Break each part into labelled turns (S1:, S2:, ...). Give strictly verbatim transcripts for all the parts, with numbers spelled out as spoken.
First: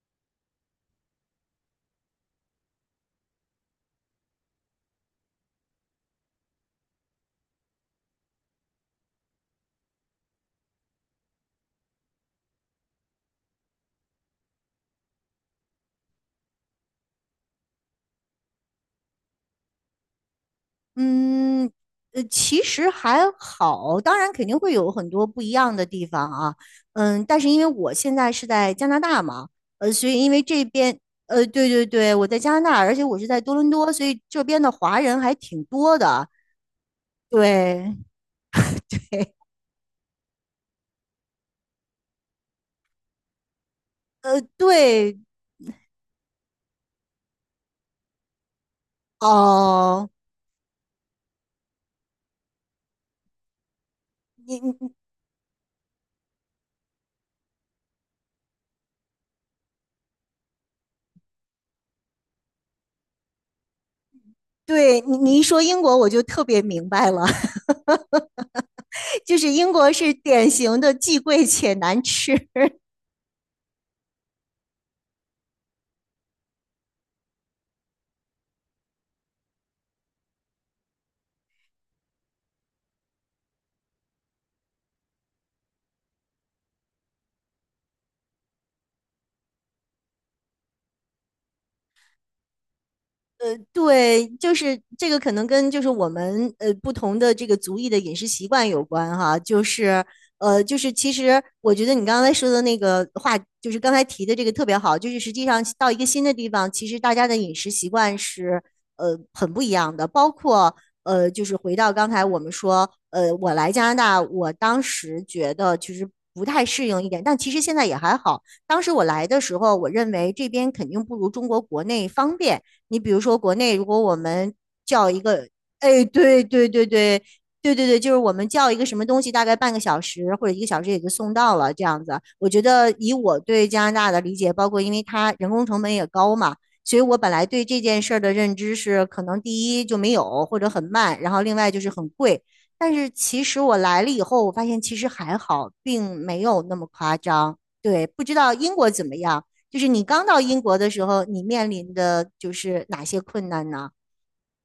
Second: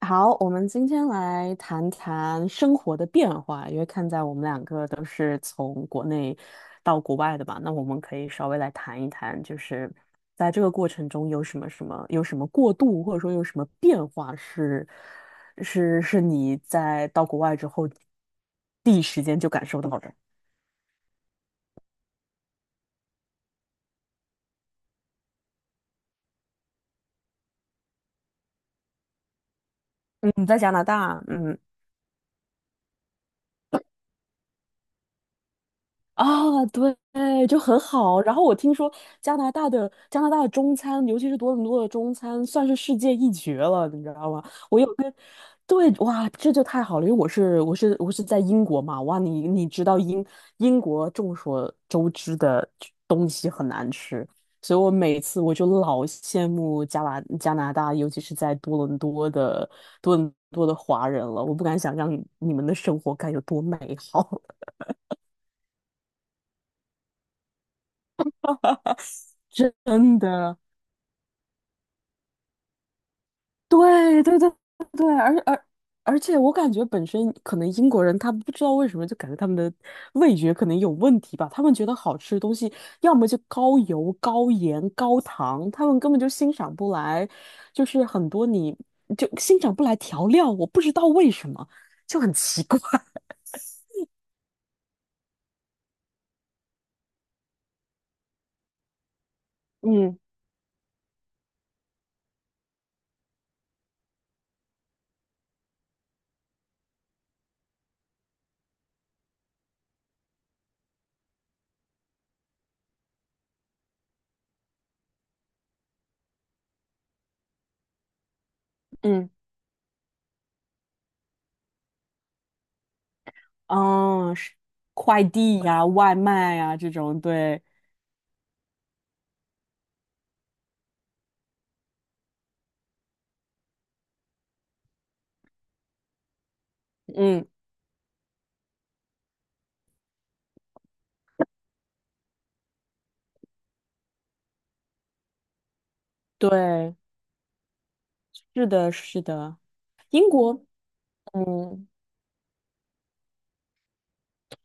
S1: 好，我们今天来谈谈生活的变化，因为看在我们两个都是从国内到国外的吧，那我们可以稍微来谈一谈，就是在这个过程中有什么什么有什么过渡，或者说有什么变化是是是你在到国外之后第一时间就感受到的。
S2: 嗯，呃，其实还好，当然肯定会有很多不一样的地方啊，嗯，但是因为我现在是在加拿大嘛，呃，所以因为
S1: 嗯，在
S2: 这
S1: 加拿
S2: 边，
S1: 大，
S2: 呃，
S1: 嗯。
S2: 对对对，我在加拿大，而且我是在多伦多，所以这边的华人还挺多的，
S1: 啊，对，就很
S2: 对，
S1: 好。然后我听说加拿大的加拿大的中餐，尤其是多伦多的中餐，算是世界一绝了，你知道
S2: 呃，
S1: 吗？我有跟，
S2: 对，
S1: 对，哇，这就太好了，因为我是我是我是在英国嘛，哇，你你知道
S2: 哦，
S1: 英英国众所周知的东西很难吃，
S2: 你
S1: 所以我
S2: 你
S1: 每次我就老羡慕加拿加拿大，尤其是在多伦多的多伦多的华人了，我不敢想象你们的生活该有多美好，
S2: 对你你一说英国，我就特别明白了，就是英 国是
S1: 真
S2: 典
S1: 的。
S2: 型的既贵且难吃，
S1: 对对对对，而而而且我感觉本身可能英国人他不知道为什么就感觉他们的味觉可能有问题吧，他们觉得好吃的东西要么就高油、高盐、高糖，他们根本就欣赏不来，就是很多你就欣赏不来调料，我不知道为什么，就很奇怪。
S2: 对，就是这个可能跟就是我们呃不同的这个族裔的饮食习惯有关哈，就是
S1: 嗯
S2: 呃就是其实我觉得你刚才说的那个话，就是刚才提的这个特别好，就是实际上到一个新的地方，其实大家的饮食习惯是呃很不一样的，包括呃就是回到刚才我们说，呃我来加拿大，我当时觉得其实不太适应一点，但其实现在也还好。当时我来
S1: 嗯
S2: 的时候，我认为这边肯定不如中国国内方便，你比如说国内，如果我
S1: 啊，是
S2: 们叫一
S1: 快
S2: 个，
S1: 递呀、
S2: 哎，
S1: 外
S2: 对
S1: 卖
S2: 对
S1: 呀、
S2: 对
S1: 这种，
S2: 对。
S1: 对，
S2: 对对对，就是我们叫一个什么东西，大概半个小时或者一个小时也就送到了这样子。我觉得以我对加拿大的理解，包括因为它人工成本也高嘛，所以我本来
S1: 嗯
S2: 对这件事儿的认知是，可能第一就没有或者很慢，然后另外就是很贵。但是其实我来了以后，我发现其实还好，并没有那么
S1: 对，
S2: 夸张。对，不知道
S1: 是
S2: 英国
S1: 的，
S2: 怎么
S1: 是
S2: 样？
S1: 的，
S2: 就是你刚
S1: 英
S2: 到英
S1: 国。
S2: 国的时候，你面
S1: 嗯，
S2: 临的就是哪些困难呢？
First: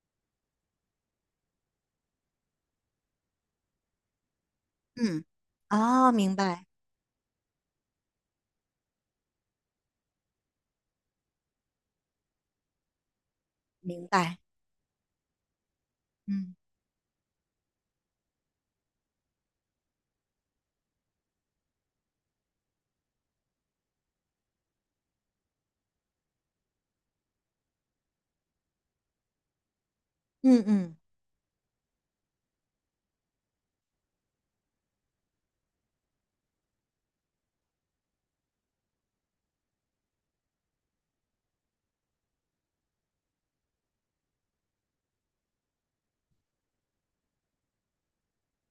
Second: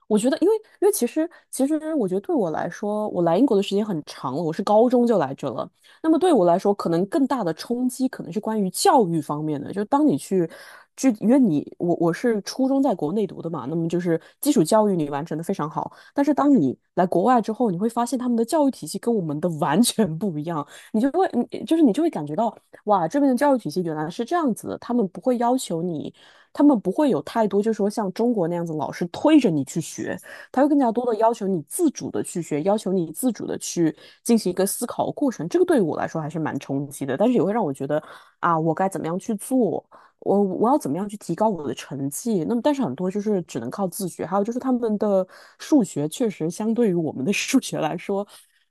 S1: 我觉得，因为因为其实其实，我觉得对我来说，我来英国的时间很长了，我是高中就
S2: 嗯，
S1: 来这了。那
S2: 哦，
S1: 么对
S2: 明
S1: 我来
S2: 白，
S1: 说，可能更大的冲击可能是关于教育方面的。就当你去，就因为你我我是初中在国内读的嘛，那么就
S2: 明
S1: 是
S2: 白，
S1: 基础教育你完成的非常好。但是当
S2: 嗯
S1: 你来国外之后，你会发现他们的教育体系跟我们的完全不一样，你就会你就是你就会感觉到，哇，这边的教育体系原来是这样子的，他们不会要求你。他们不会有太多，就是说像中国那样子，老师推着你去学，他
S2: 嗯
S1: 会更加
S2: 嗯
S1: 多的要求你自主的去学，要求你自主的去进行一个思考的过程。这个对于我来说还是蛮冲击的，但是也会让我觉得啊，我该怎么样去做，我我要怎么样去提高我的成绩。那么，但是很多就是只能靠自学，还有就是他们的数学确实相对于我们的数学来说，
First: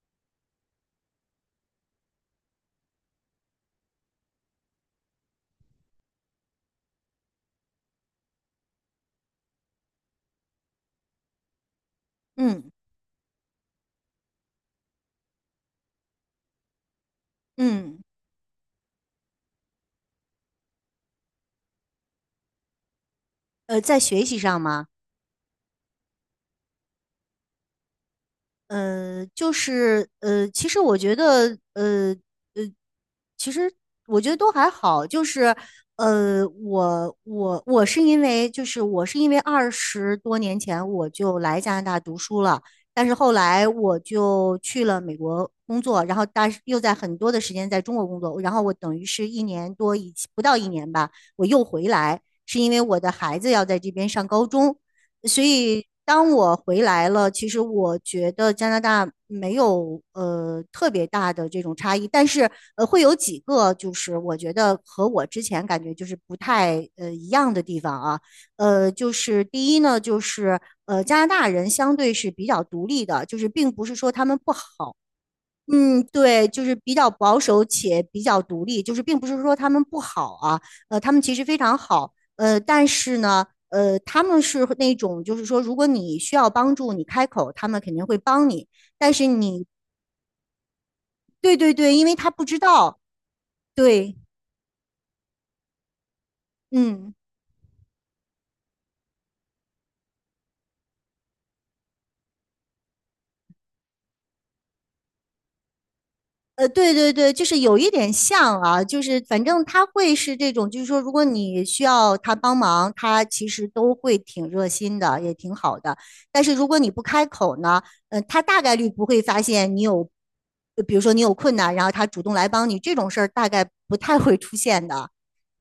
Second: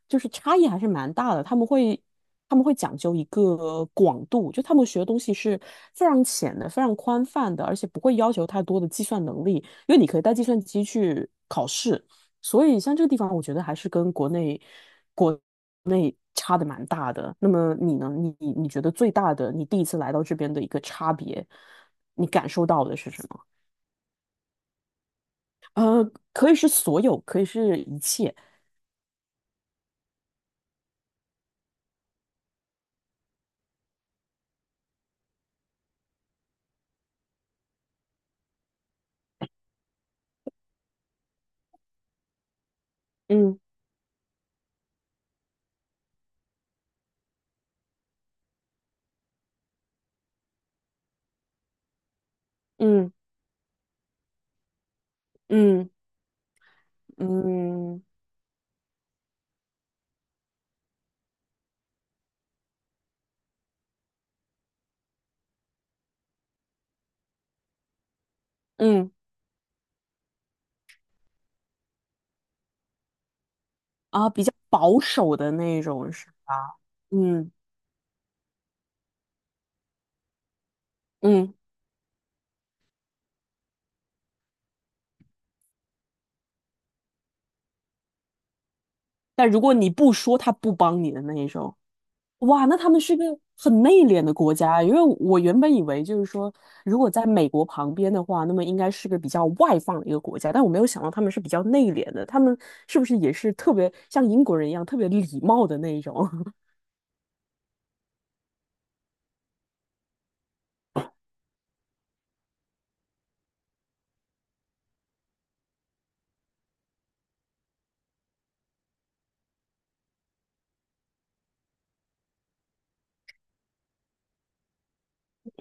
S1: 就是差异还是蛮大的。他们会。他们会讲究一个广度，就他们学的东西是非常浅的、非常宽泛的，而且不会要求太多的计算能力，因为你可以带计算机去考试。所
S2: 嗯
S1: 以像这个地方，我觉得还是跟国内国内差的蛮大的。那么你
S2: 嗯，
S1: 呢？你你你觉得最大的，你第一次来到这边的一个差别，你感受到的是什么？
S2: 呃，在学习上吗？
S1: 呃，可以是所有，可以是一切。
S2: 呃，就是呃，其实我觉得，呃呃，其实我觉得都还好，就是呃，我我我是因为就是我是因为二十多年前我就来加拿大读书了，但是后
S1: 嗯
S2: 来我就去了美国工作，然后但是又在很多的时间在中国工作，然后我等于是一年多以不到一年吧，我又回来，是因为我
S1: 嗯
S2: 的孩子要在这边上高中，所以
S1: 嗯
S2: 当我回来了，其实我
S1: 嗯
S2: 觉得加拿大没有呃特别大的这种差异，但是呃会有几个就是我觉得和我之前感觉就是不太呃一样的地方啊，呃
S1: 嗯。
S2: 就是第一呢就是呃加拿大人相对是比较独立的，就是并不是说他
S1: 啊，
S2: 们
S1: 比
S2: 不
S1: 较
S2: 好，
S1: 保守的那
S2: 嗯，
S1: 种是
S2: 对，
S1: 吧？
S2: 就是比较保
S1: 嗯
S2: 守且比较独立，就是并不是说他们不好啊，呃，他们其实
S1: 嗯，
S2: 非常好，呃，但是呢，呃，他们是那种就是说，如果你需要帮助，你开口，他们肯定会帮你，但是
S1: 但如
S2: 你，
S1: 果你不说，他不帮你的那一
S2: 对对
S1: 种，
S2: 对，因为他不知
S1: 哇，那他
S2: 道，
S1: 们是个很内
S2: 对，
S1: 敛的国家。因为我原本以为就是说，如果
S2: 嗯。
S1: 在美国旁边的话，那么应该是个比较外放的一个国家，但我没有想到他们是比较内敛的。他们是不是也是特别像英国人一样特别礼貌的那一种？
S2: 呃，对对对，就是有一点像啊，就是反正他会是这种，就是说，如果你需要他帮忙，他其实都会挺热心的，也挺好的。但是如果你不开口呢，呃，他大概率不会发现你有，呃比如说你有困难，然后他主动来帮你，这种事儿大概不太会出现的。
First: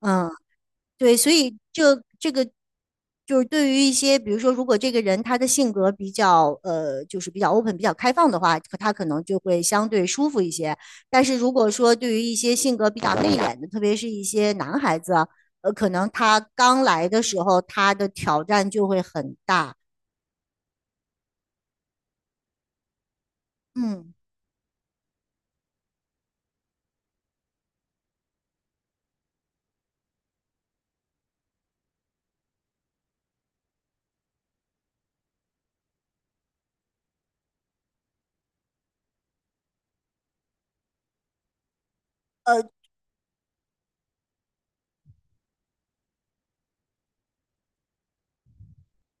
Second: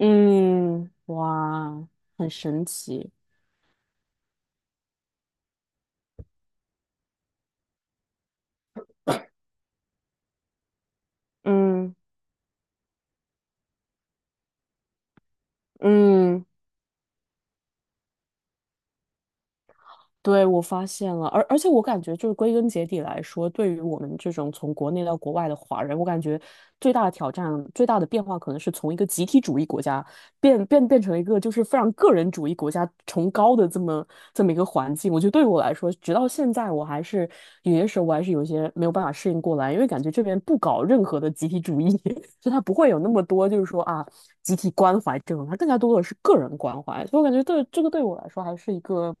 S2: 嗯。对，所以
S1: 哇，
S2: 这
S1: 很
S2: 这个
S1: 神奇。
S2: 就是对于一些，比如说，如果这个人他的性格比较呃，就是比较 open、比较开放的话，可他可能就会相对舒服一些。但是如果
S1: 嗯
S2: 说对于一些性格比较内敛的，特别是一些男孩子，呃，可能他
S1: 嗯。
S2: 刚来的时候，他的挑战就会很大。
S1: 对，我发现了，而而且我感觉就是归根结底来说，对于我
S2: 嗯。
S1: 们这种从国内到国外的华人，我感觉最大的挑战、最大的变化，可能是从一个集体主义国家变变变成一个就是非常个人主义国家崇高的这么这么一个环境。我觉得对于我来说，直到现在，我还是有些时候我还是有些没有办法适应过来，因为感觉这边不搞任何的集体主义，所以他
S2: 呃。
S1: 不会有那么多就是说啊集体关怀这种，他更加多的是个人关怀。所以我感觉对这个对我来说还是一个。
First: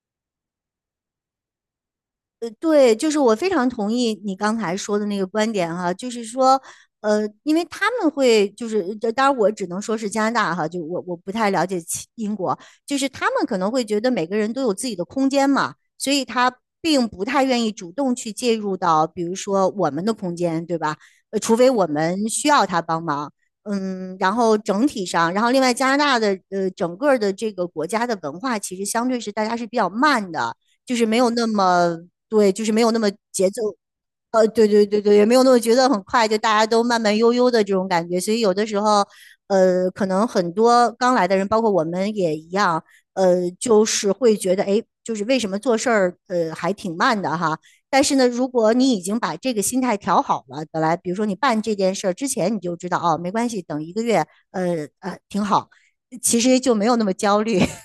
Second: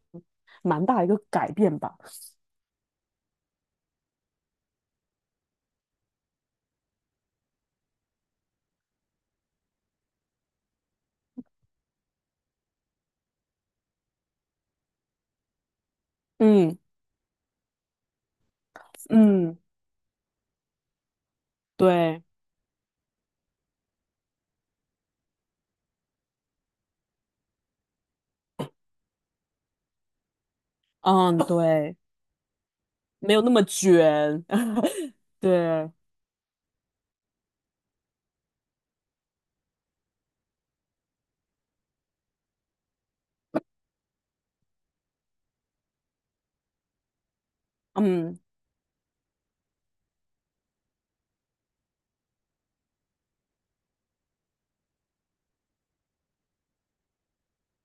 S1: 蛮大一个改变吧。
S2: 呃，对，就是我非常同意你刚才说的那个观点哈，就是说，呃，因为他们会就是，呃当然我只能说是加拿大哈，就我我不太了解其英国，就是他们可能会觉得每个人都有自己的空间嘛，所以他
S1: 嗯
S2: 并不太愿意主动去介入到，比如
S1: 嗯，
S2: 说我们的空间，对吧？呃，除非我
S1: 对，
S2: 们需要他帮忙，嗯，然后整体上，然后另外加拿大的呃整个的这个国家的文化其实相对是大家是比较慢的。就是没有
S1: 嗯
S2: 那
S1: 对，
S2: 么对，就是没有那么
S1: 没有
S2: 节
S1: 那
S2: 奏，
S1: 么卷，
S2: 呃，对对对 对，也没有那么节奏
S1: 对，
S2: 很快，就大家都慢慢悠悠的这种感觉。所以有的时候，呃，可能很多刚来的人，包括我们也一样，呃，就是会觉得，哎，就是为什么做事儿，呃，还挺慢的哈。但是呢，
S1: 嗯。
S2: 如果你已经把这个心态调好了，本来比如说你办这件事儿之前，你就知道哦，没关系，等一个月，呃呃，挺好，其实就没有那么焦虑。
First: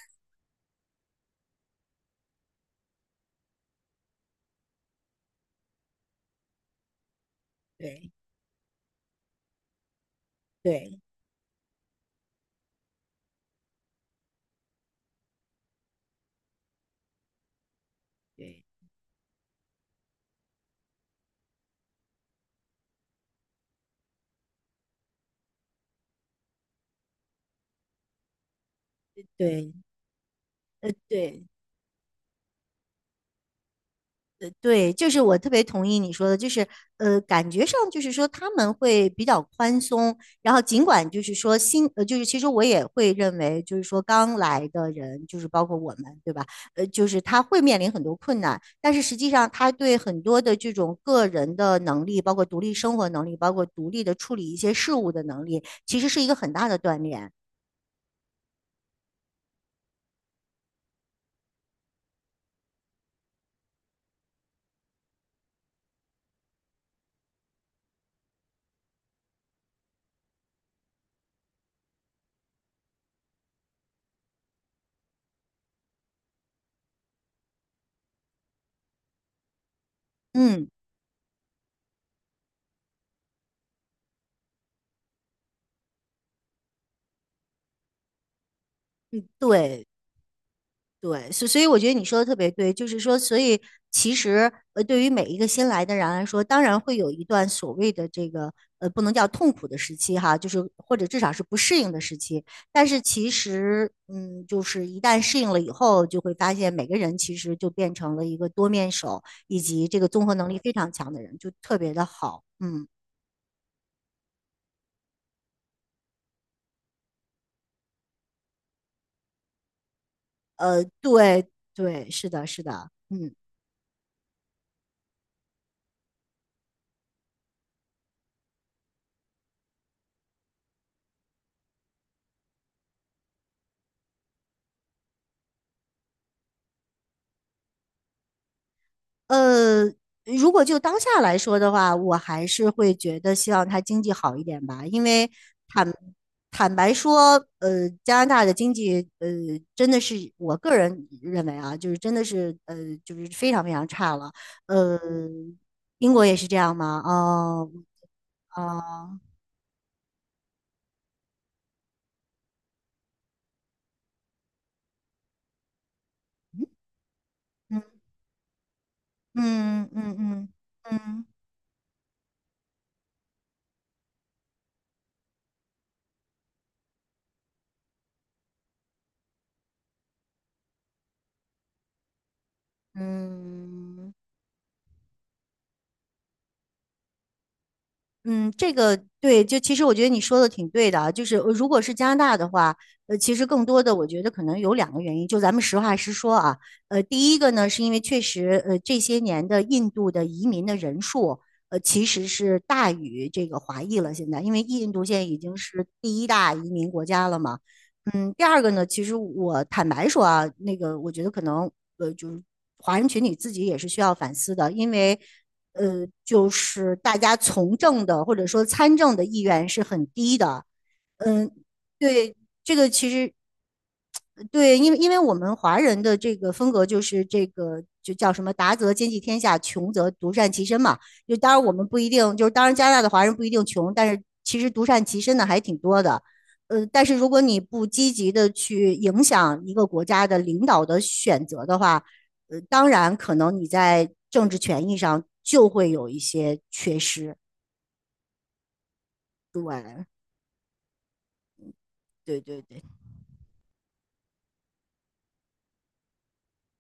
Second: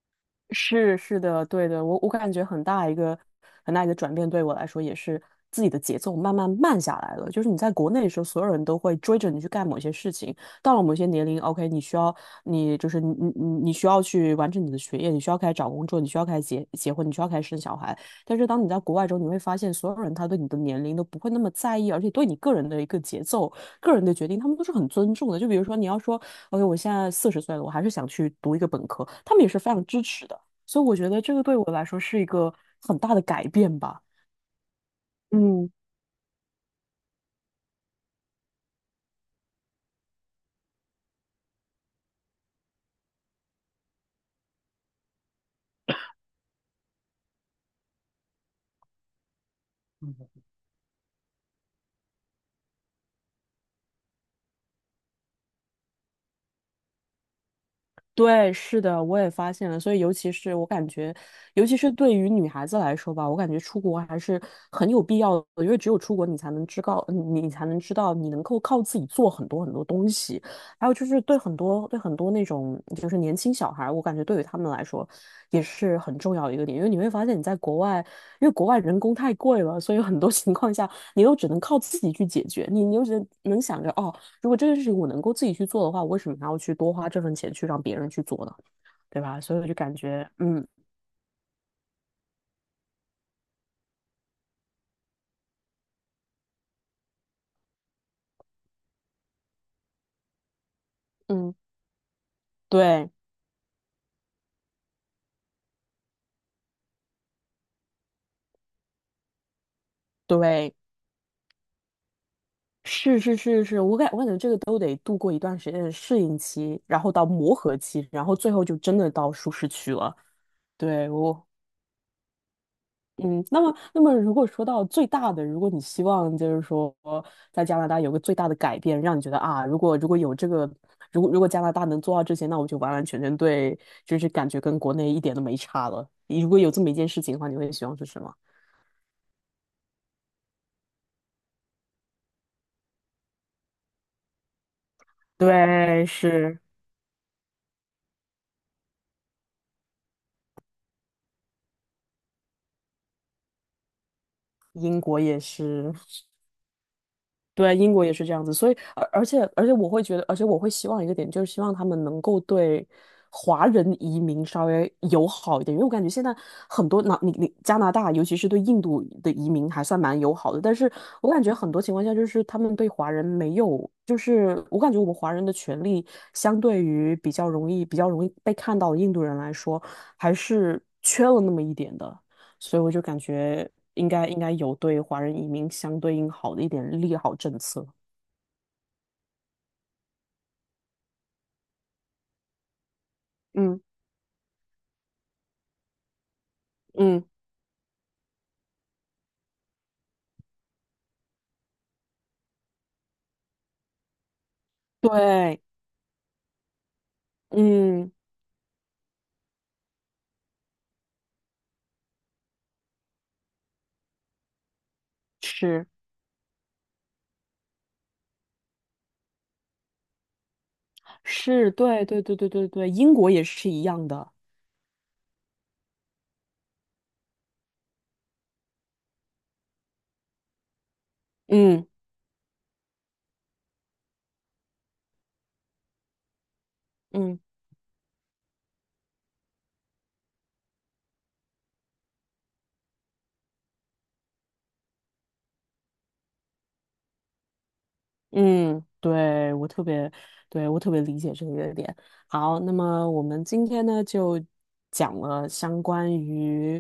S1: 是是的，对的，我我感觉很大一个很大一个转变，对我来说也是自己的节奏慢慢慢下来了。就是你在国内的
S2: 对
S1: 时候，所有人都会追着你去干某些事情，到了某
S2: 对
S1: 些年龄，OK，你需要你就是你你你你需要去完成你的学业，你需要开始找工作，你需要开始结结婚，你需要开始生小孩。但是当
S2: 对
S1: 你在国外之后，你会发现所有人他对你的年龄都不会那么在意，而且对你个人的一个节奏、个人的决定，他们都是很尊重的。就比如说你要说，OK，我现在四十岁了，我还是想去读一个本科，他们也是非
S2: 对，
S1: 常支持的。所以
S2: 呃
S1: 我觉得这个
S2: 对。
S1: 对我来说是一个很大的改变吧。
S2: 对，就是我特别
S1: 嗯，
S2: 同意你说的，就是呃，感觉上就是说他们会比较宽松，然后尽管就是说新呃，就是其实我也会认为，就是说刚来的人，就是包括我们，对吧？呃，就是他会面临很多困难，但是实际上他对很多的这种个人的能力，包括独立生活能力，包括独立的处理一些事物的能力，其实是一个很大的锻炼。
S1: 对，是的，我也发现了。所以，尤其是我感觉，尤其是对于女孩子来说吧，我感觉出国还是很有必要的，因为只有出国，你才能知道，你你才能知道，你能够靠自己做很多很多东西。还有就是对很多对很多那种就是年轻小孩儿我感觉对于他们来说也是很重要的一个点，因为你会发现你在国外，因为国外人工太贵了，所以很多 情
S2: 嗯，
S1: 况下你都只能靠自己去解决，你你又只能想着哦。如果这件事情我能够自己去做的话，我为什么还要去多花这份钱去让别人去做呢？对吧？所以我就
S2: 对。
S1: 感觉，嗯
S2: 对，所所以我觉得你说的特别对，就是说，所以其实呃，对于每一个新来的人来说，当然会有一段所谓的这个呃，不能叫痛苦的时期哈，就是或者至少是
S1: 嗯，
S2: 不适应的时期。但是
S1: 对
S2: 其实，嗯，就是一旦适应了以后，就会发现每个人其实就变成了一个多面手，以及这个综合能力非
S1: 对，
S2: 常强的人，就特别的好。嗯，
S1: 是是是是，我感我感觉这个都得度过一段时间的适应期，然后到磨合期，然后最后就真的到舒适区了。
S2: 呃，
S1: 对，我
S2: 对对，是的，是的，嗯。
S1: 嗯，那么，那么如果说到最大的，如果你希望就是说在加拿大有个最大的改变，让你觉得啊，如果如果有这个，如果如果加拿大能做到这些，那我就完完全全对，就是感觉跟国内一点都没差了。如果有这么一件事情的话，你会希望是什么？
S2: 呃，如果就当下来说的话，我还是会觉得希望它经济好一点吧，因为坦
S1: 对，是。
S2: 坦白说，呃，加拿大的经济，呃，真的是我个人认为啊，就是真的是，呃，就是非常非常差了。呃，
S1: 英国也是。
S2: 英国也是这样吗？哦，
S1: 对，英国也是这样子，所以而
S2: 啊，
S1: 而且而且我会觉得，而且我会希望一个点，就是希望他们能够对华人移民稍微友好一点，因为我感觉现在很多那、你你加拿
S2: 嗯
S1: 大，尤其是对印度的移民还
S2: 嗯
S1: 算
S2: 嗯
S1: 蛮友
S2: 嗯
S1: 好的，但
S2: 嗯
S1: 是
S2: 嗯。
S1: 我感觉很多情况下就是他们对华人没有，就是我感觉我们华人的权利相对于比较容易比较容易被看到的印度人来说，还是缺了那么一点的。所以我就感觉应
S2: 嗯
S1: 该应该有对华人移民相对应好的一点利好政策。
S2: 嗯，这个对，就其实我觉得你说的挺对的啊，就是呃如果是加拿大的话，呃，其实更
S1: 嗯
S2: 多的我觉得可能有两个原因，就咱们实话实说啊，呃，
S1: 嗯，
S2: 第一个呢是因为确实，呃，这些年的印度的移民的人数，呃，其实是大于这个华裔了，现在，因为印度现在已经
S1: 对，
S2: 是第一大移民国家了嘛，
S1: 嗯，
S2: 嗯，第二个呢，其实我坦白说啊，那个我觉得可能，呃，就是华人群体自己也是需要反思的，因为
S1: 是
S2: 呃，就是大家从政的或者说参政的意愿是很低的。嗯，
S1: 是，对对
S2: 对，
S1: 对对对
S2: 这个
S1: 对，
S2: 其
S1: 英国
S2: 实
S1: 也是一样的。
S2: 对，因为因为我们华人的这个风格就是这个就叫什么达则兼济天下，穷则独善其身嘛。就当然我
S1: 嗯
S2: 们不一定，就是当然加拿大的华人不一定穷，但是其实独善其身的还挺多的。呃，但是如
S1: 嗯
S2: 果你不积极的去影响一个国家的领导的选择的话，呃，当然可能你在政治权益上就会有一些缺失。
S1: 嗯，对，我特
S2: 对，
S1: 别，对，我特别理解这个点。
S2: 对
S1: 好，
S2: 对
S1: 那
S2: 对，
S1: 么我们今天呢就讲了相关于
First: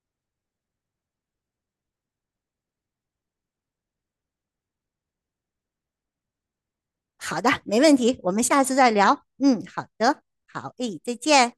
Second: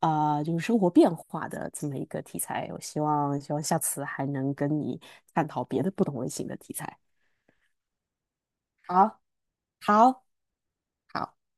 S1: 啊、呃就是生活变化的这么一个题材。我希望希望下次还能跟你探讨别的不同类型的题材。
S2: 好的，没问题，我们下次再
S1: 好，
S2: 聊。嗯，好的，
S1: 好，
S2: 好，诶，再
S1: 好。
S2: 见。